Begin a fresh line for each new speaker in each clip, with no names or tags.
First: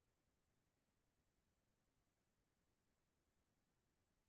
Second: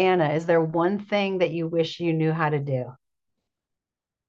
Anna, is there one thing that you wish you knew how to do?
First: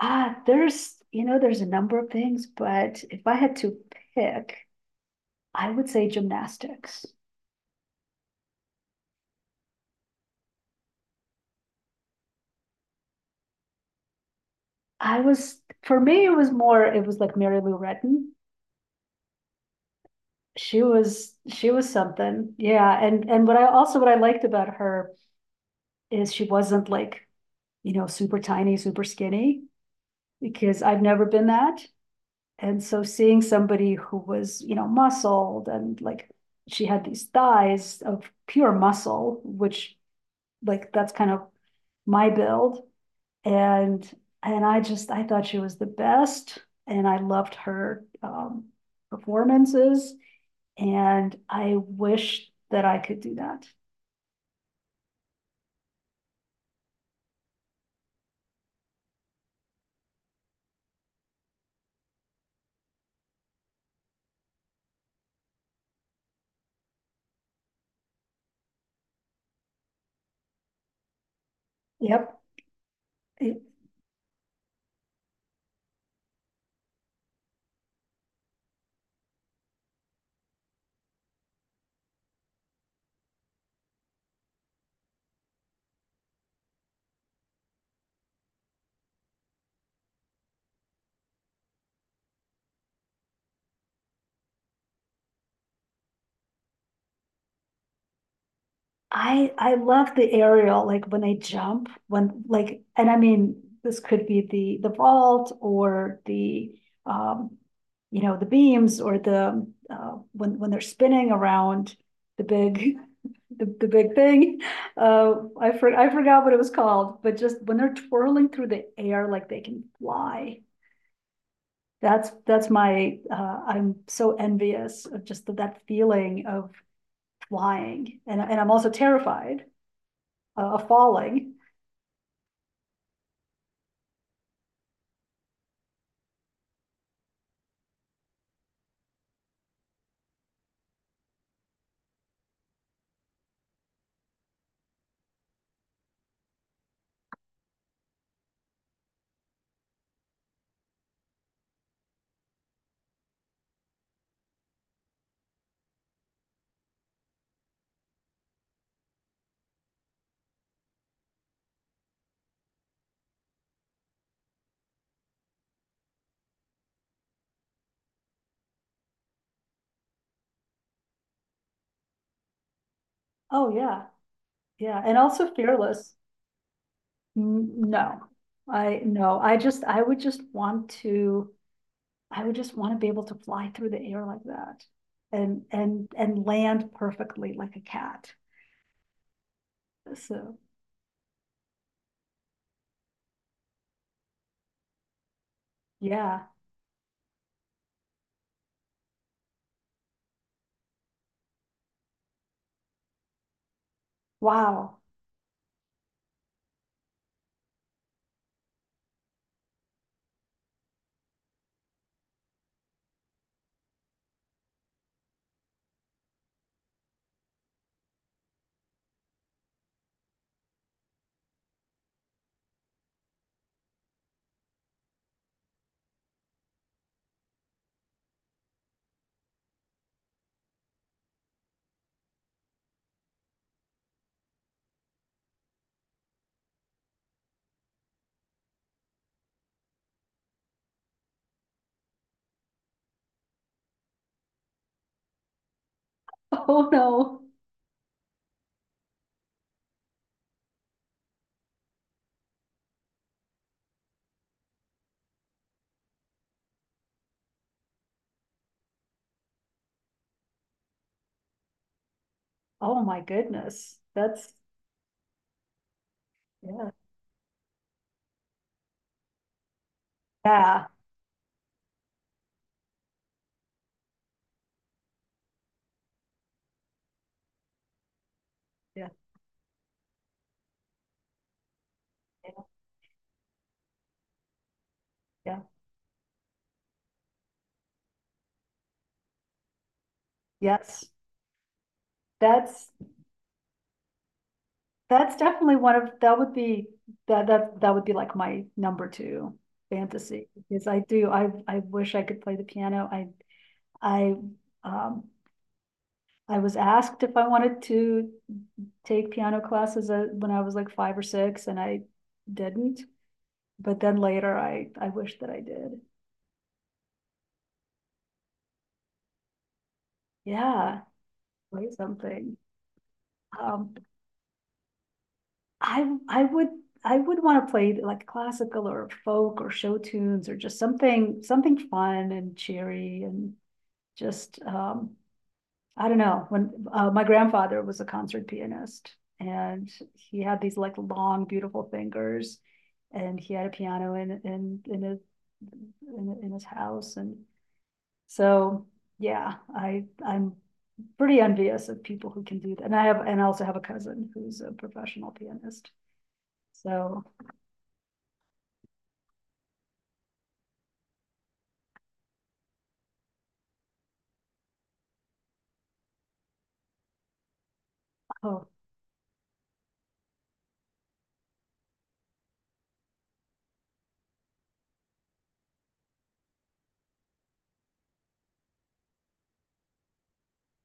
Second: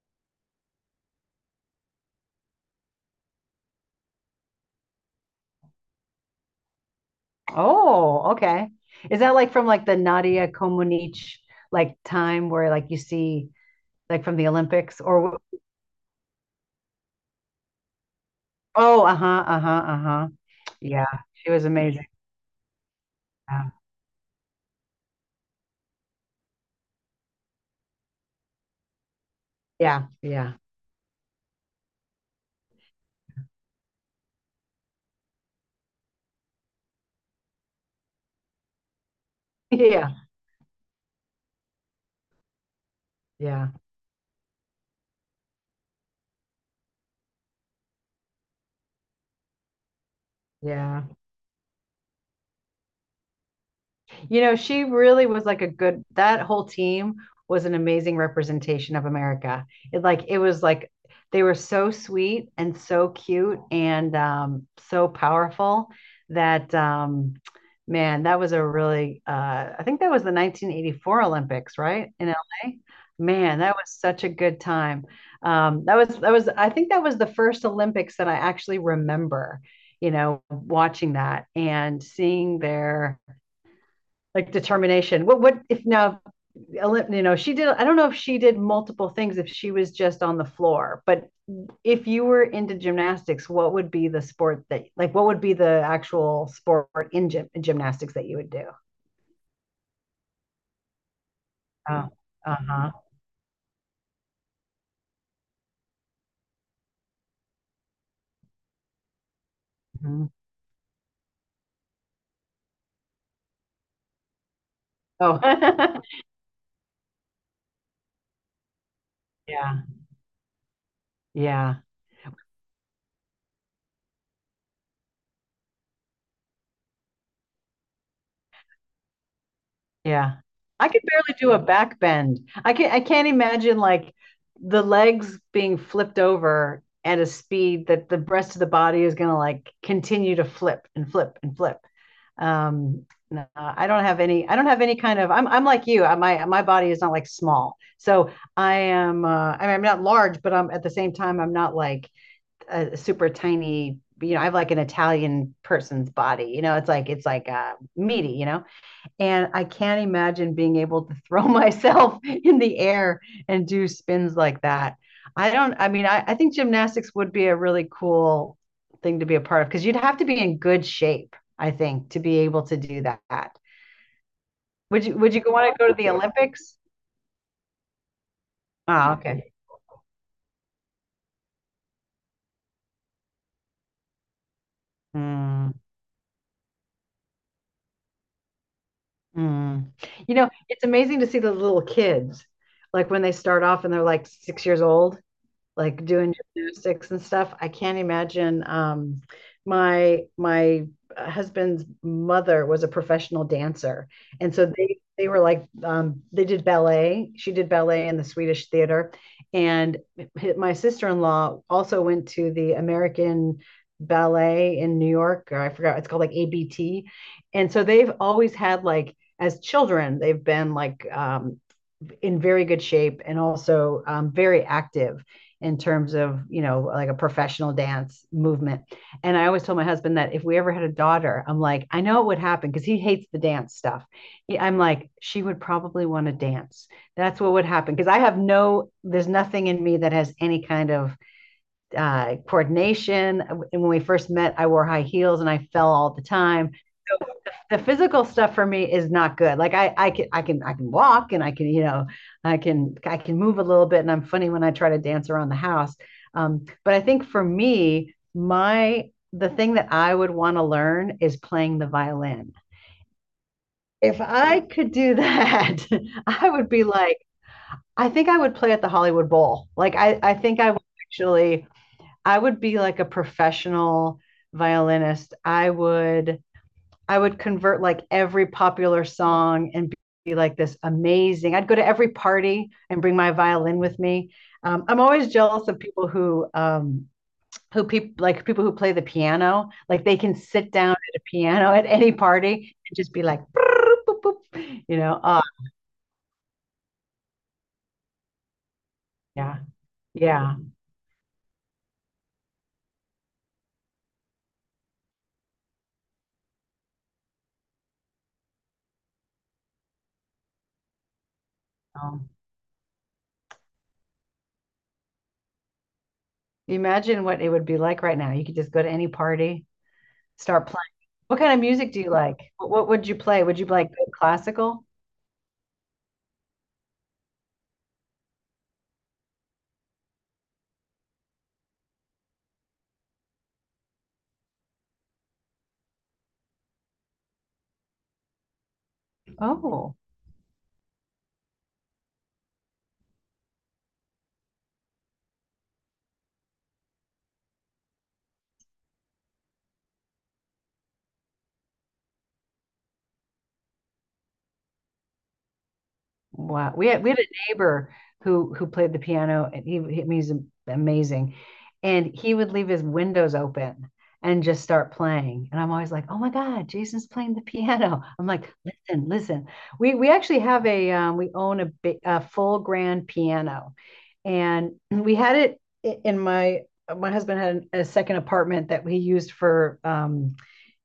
Ah, there's, there's a number of things, but if I had to pick, I would say gymnastics.
Oh, okay. Is that like from like the Nadia Comaneci like time where like you see like from the Olympics
I
or
was, for me, it was more, it was like Mary Lou Retton.
oh, uh-huh, uh-huh, uh-huh. Yeah, she was
She was
amazing.
something. Yeah. And what I also, what I liked about her is she wasn't like, super tiny, super skinny,
Yeah, yeah, yeah,
because I've never been that. And so seeing somebody who was, muscled and like she had these thighs of pure muscle, which
yeah,
like that's kind of my build,
yeah,
and and I thought she was the best, and I loved her performances,
yeah.
and I wish that I could do that.
You know, she really was like a good, that whole team was an amazing representation of America. It like it was like they were so sweet and so cute and so powerful that, man, that was a really I think that was the 1984 Olympics, right? In
Yep,
LA. Man,
it,
that was such a good time. That was I think that was the first Olympics that I actually remember, you know, watching that and seeing their like determination. What, if now, you know, she did, I don't know if she did multiple things, if she was just on the floor. But if you were into gymnastics, what would be the sport that like what would be the actual sport in, gym, in gymnastics that you would do?
I love the aerial, like when they jump,
Oh,
when like, and
uh-huh.
I mean, this could be the vault or the um, you know, the beams or the
Mhm.
when they're spinning around the big the big thing. Uh,
Oh.
I forgot what it was called, but just when they're twirling through the air like they
yeah.
can fly.
Yeah.
That's my I'm so envious of just that feeling of flying, and I'm also terrified
Yeah. I could barely do
falling.
a back bend. I can't imagine like the legs being flipped over at a speed that the rest of the body is gonna like continue to flip and flip and flip. Um, no, I don't have any kind of, I'm like you. I, my body is not like small. So I am I mean, I'm not large, but I'm at the same time I'm not like a super tiny, you know. I have like an Italian person's body. You know, it's like it's like meaty, you know. And I can't imagine being able to throw myself in the air and do spins like that. I don't, I mean, I think gymnastics would be a really cool thing to be a part of because you'd have to be in good shape, I think, to be able to do that.
Oh yeah, yeah,
Would you
and
would you
also
want to go to the
fearless.
Olympics?
No, I
Oh,
no,
okay.
I would just want to, I would just want to be able to fly through the air like that,
Mm,
and land perfectly like a cat.
mm. You know,
So
it's amazing to see the little kids, like when they start off and they're like six years old like doing
yeah,
gymnastics and stuff. I can't imagine. My husband's mother was a professional dancer, and so
wow.
they were like they did ballet. She did ballet in the Swedish theater, and my sister in law also went to the American ballet in New York, or I forgot it's called like ABT. And so they've always had like as children they've been like, in very good shape and also very active in terms of, you know, like a professional dance movement. And I always told my husband that if we ever had a daughter, I'm like, I know it would happen because he hates the dance stuff. I'm like, she would probably want to dance. That's what would happen, because I have no, there's nothing in me that has any kind of coordination. And when we first met, I wore high heels and I fell all the time.
Oh no.
The physical stuff for me is not good. Like I, I can walk and I can, you know, I can move a little bit, and I'm funny when I try to dance around the house. But I think for me, my, the thing that I would want to learn is playing the violin.
Oh my goodness.
If
That's
I could do that, I would be
yeah,
like, I think I would play at the Hollywood Bowl. Like I think I would
yeah,
actually, I would be like a professional violinist. I would convert like every popular
yeah,
song and be like this amazing. I'd go to every
yeah,
party and bring my violin with me. I'm always
yeah.
jealous of people who people who play the piano. Like they can sit down
Yes,
at a piano at any party
that's
and just be like, you know,
that's definitely one of, that would be, that would be like my number two
yeah,
fantasy,
yeah.
because I wish I could play the piano. I um I was asked if I wanted to take piano classes when I was like five or six, and I
Um,
didn't. But then later I wish that I did.
imagine what it would be like right now. You could just go to any party, start playing.
Yeah,
What kind of
play
music do you like?
something.
What would you play? Would you like
Um
classical?
I would, I would want to play like classical or folk or show tunes or just something fun and cheery and just, I don't know, when, my grandfather was a concert pianist, and
Oh.
he had these like long, beautiful fingers, and he had a piano in, in his, in his house. And so, yeah, I'm pretty envious of people who can do that. And I have, and I also have a cousin who's a professional pianist.
Wow. We had
So,
a neighbor who played the piano, and he's amazing. And he would leave his windows open and just start playing. And I'm always like, "Oh my God, Jason's playing the piano." I'm like,
oh,
"Listen, listen." We actually have a we own a, bi- a full grand piano. And we had it I- in my my husband had an- a second apartment that we used um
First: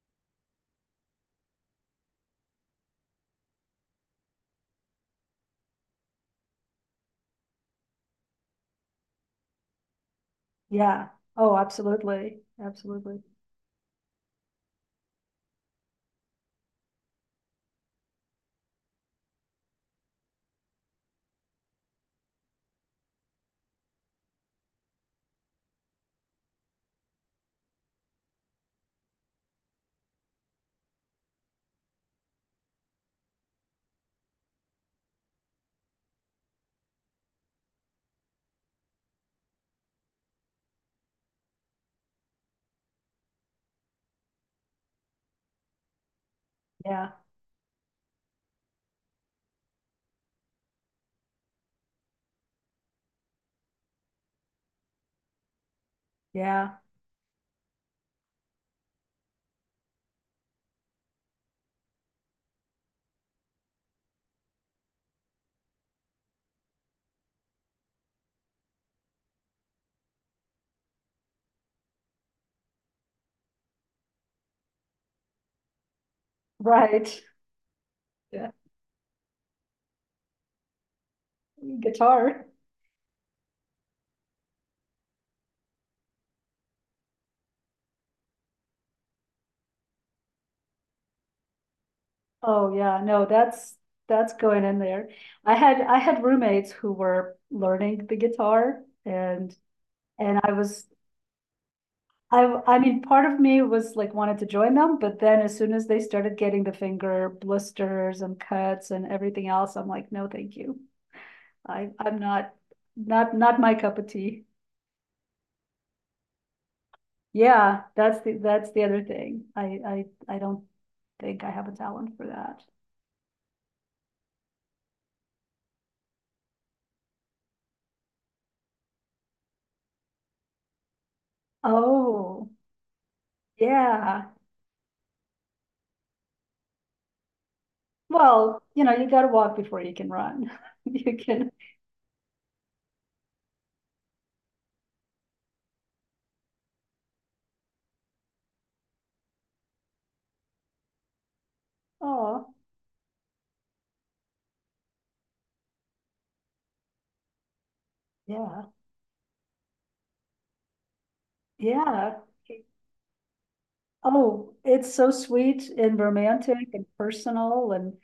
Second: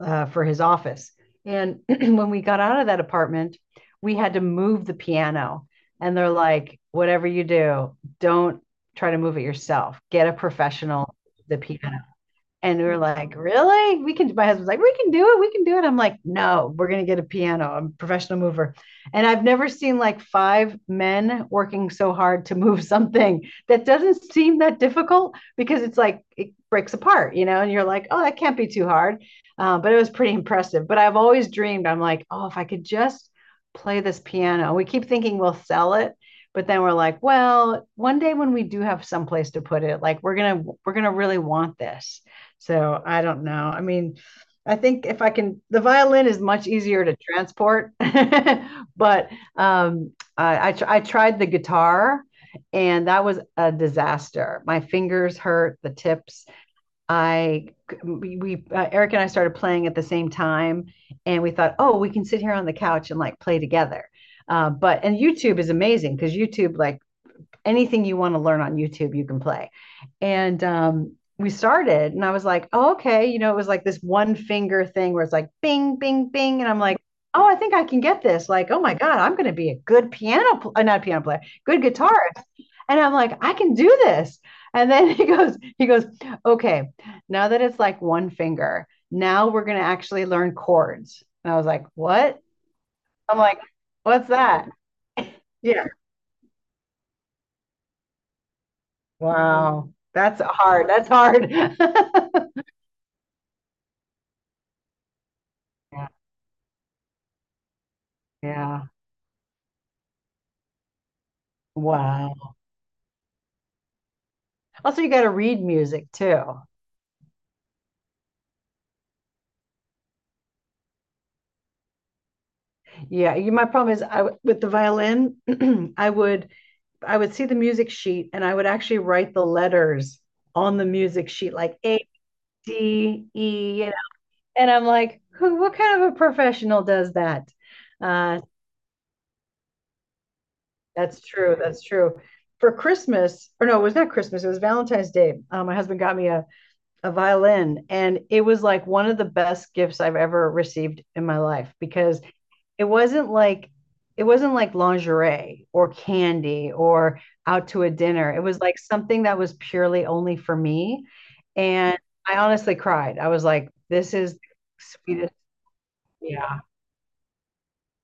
uh, for his office. And when we got out of that apartment, we had to move the piano. And they're like, whatever you do, don't try to move it yourself. Get a
yeah.
professional,
Oh,
the piano.
absolutely.
And we were
Absolutely.
like, really? We can, my husband's like, we can do it. We can do it. I'm like, no, we're going to get a piano. I'm a professional mover. And I've never seen like five men working so hard to move something that doesn't seem that difficult, because it's like, it breaks apart, you know, and you're like, oh, that can't be too hard. But it was pretty impressive. But I've always dreamed, I'm like, oh, if I could just play this piano. We keep thinking we'll sell it, but then we're like, well, one day when we do have someplace to put it, like, we're gonna really want this. So I don't know. I mean, I think if I can, the violin is much easier
Yeah.
to transport, but I, tr- I tried the guitar, and that was a disaster. My fingers hurt, the tips.
Yeah.
I we Eric and I started playing at the same time, and we thought, oh, we can sit here on the couch and like play together. But and YouTube is amazing, because YouTube like anything you want to learn on YouTube, you can play. And we started, and I was like, oh, okay. You know, it was like this one finger thing where it's like bing, bing, bing. And I'm like,
Right.
oh, I think I can get this.
Yeah.
Like, oh my God, I'm going to be a good piano, pl- not a piano player, good guitarist.
Guitar.
And I'm like, I can do this. And then he goes, okay, now that it's like one finger, now we're going to actually learn chords. And I was like, what?
Oh yeah, no,
I'm like, what's
that's going
that?
in there.
Yeah.
I had roommates who were learning the guitar, and
Wow.
and
That's
I was
hard. That's hard.
I mean, part of me was like wanted to join them, but then as soon as they
Yeah,
started getting the finger blisters and
yeah.
cuts and everything else, I'm like, no, thank you. I'm not,
Wow.
not my cup of tea.
Also, you got to read music too.
Yeah, that's the other thing. I don't think I have a talent for that.
Yeah, you, my problem is I w- with the violin, I would I would see the music sheet and I would actually write the letters on the music sheet like A,
Oh,
D, E, you know.
yeah.
And I'm like, who, what kind of a professional does that? Uh,
Well, you know, you got to walk before you can run. You
that's
can,
true. That's true. For Christmas, or no, it was not Christmas, it was Valentine's Day. My husband got me a violin, and it was like one of the best gifts I've ever received in my life, because
oh,
it wasn't like it wasn't like lingerie or candy or out to a dinner. It was
yeah,
like something that was purely only for me. And
yeah.
I honestly cried. I was like, this is the
Oh, it's so
sweetest.
sweet and
Yeah.
romantic and personal, and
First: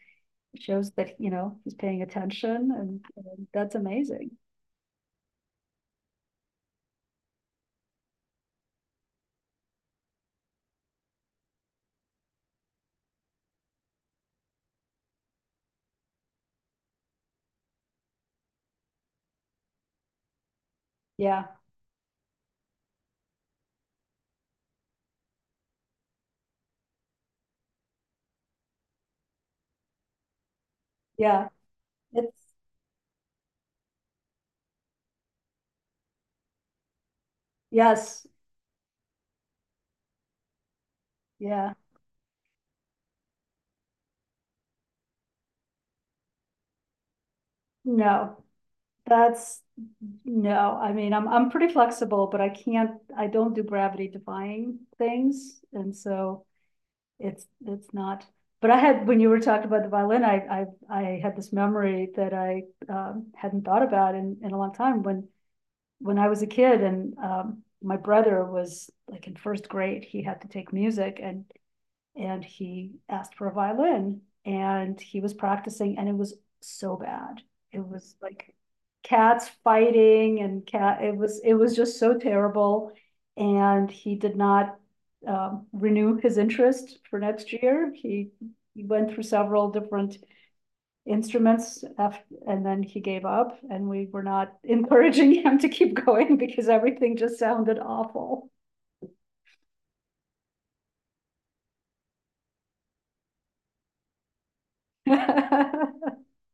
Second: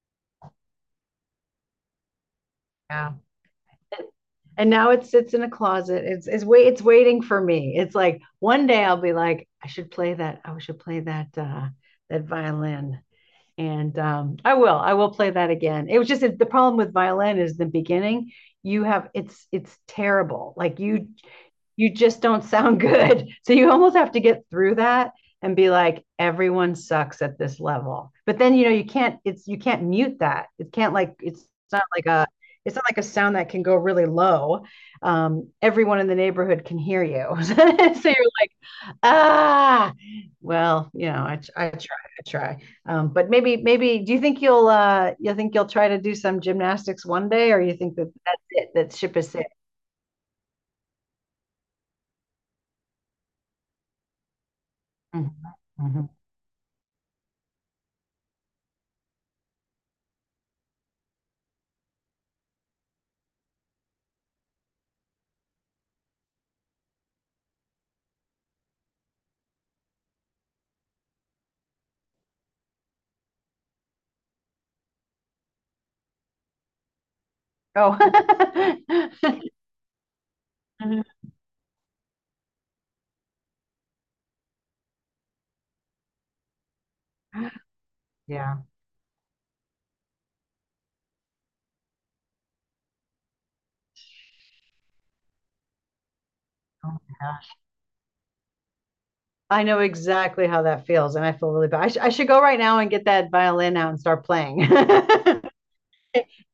shows that, you know, he's paying attention,
Yeah.
and that's amazing.
And now it sits in a closet. It's waiting for me. It's like one day I'll be like, I should play that. That violin. And I will play that again. It was just the problem with violin is the beginning. You have it's terrible. Like
Yeah,
you just don't sound good. So you almost have to get through that, and be like, everyone sucks at this level. But then, you know, you can't, it's you can't mute that. It can't like
yeah.
not like a
It's
it's not like a sound that can go really low. Everyone in the neighborhood can hear you. so you're
yes,
Ah, well, you know, I
yeah.
try, I try. But maybe, maybe, do you think you'll try to do some gymnastics one day, or you think that
No,
that's it, that ship is sailed?
that's no. I mean, I'm pretty flexible, but I don't do gravity defying
Mhm,
things. And
mhm.
so it's not. But I had, when you were talking about the violin, I had this memory that I hadn't thought about in a long time, when I was a kid, and my brother was like in first grade, he had to take music, and he asked for a violin, and he was practicing, and it was so bad. It
Oh,
was like cats fighting and cat it was just so terrible, and he did not renew his interest for next year.
yeah.
He went through several different instruments after, and then he gave up, and we were not encouraging him to keep going because
Oh my
everything just
gosh.
sounded awful.
I know exactly how that feels, and I feel really bad. I, sh- I should go right now and get that violin out and start playing.
yeah,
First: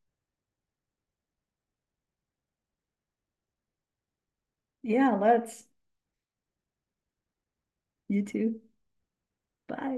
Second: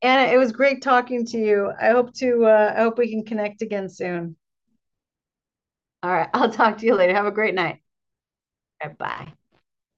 Anna, it was great talking to you. I hope to, I hope we can connect again soon.
let's.
All right, I'll talk to you later. Have a great night.
You too.
Bye.
Bye.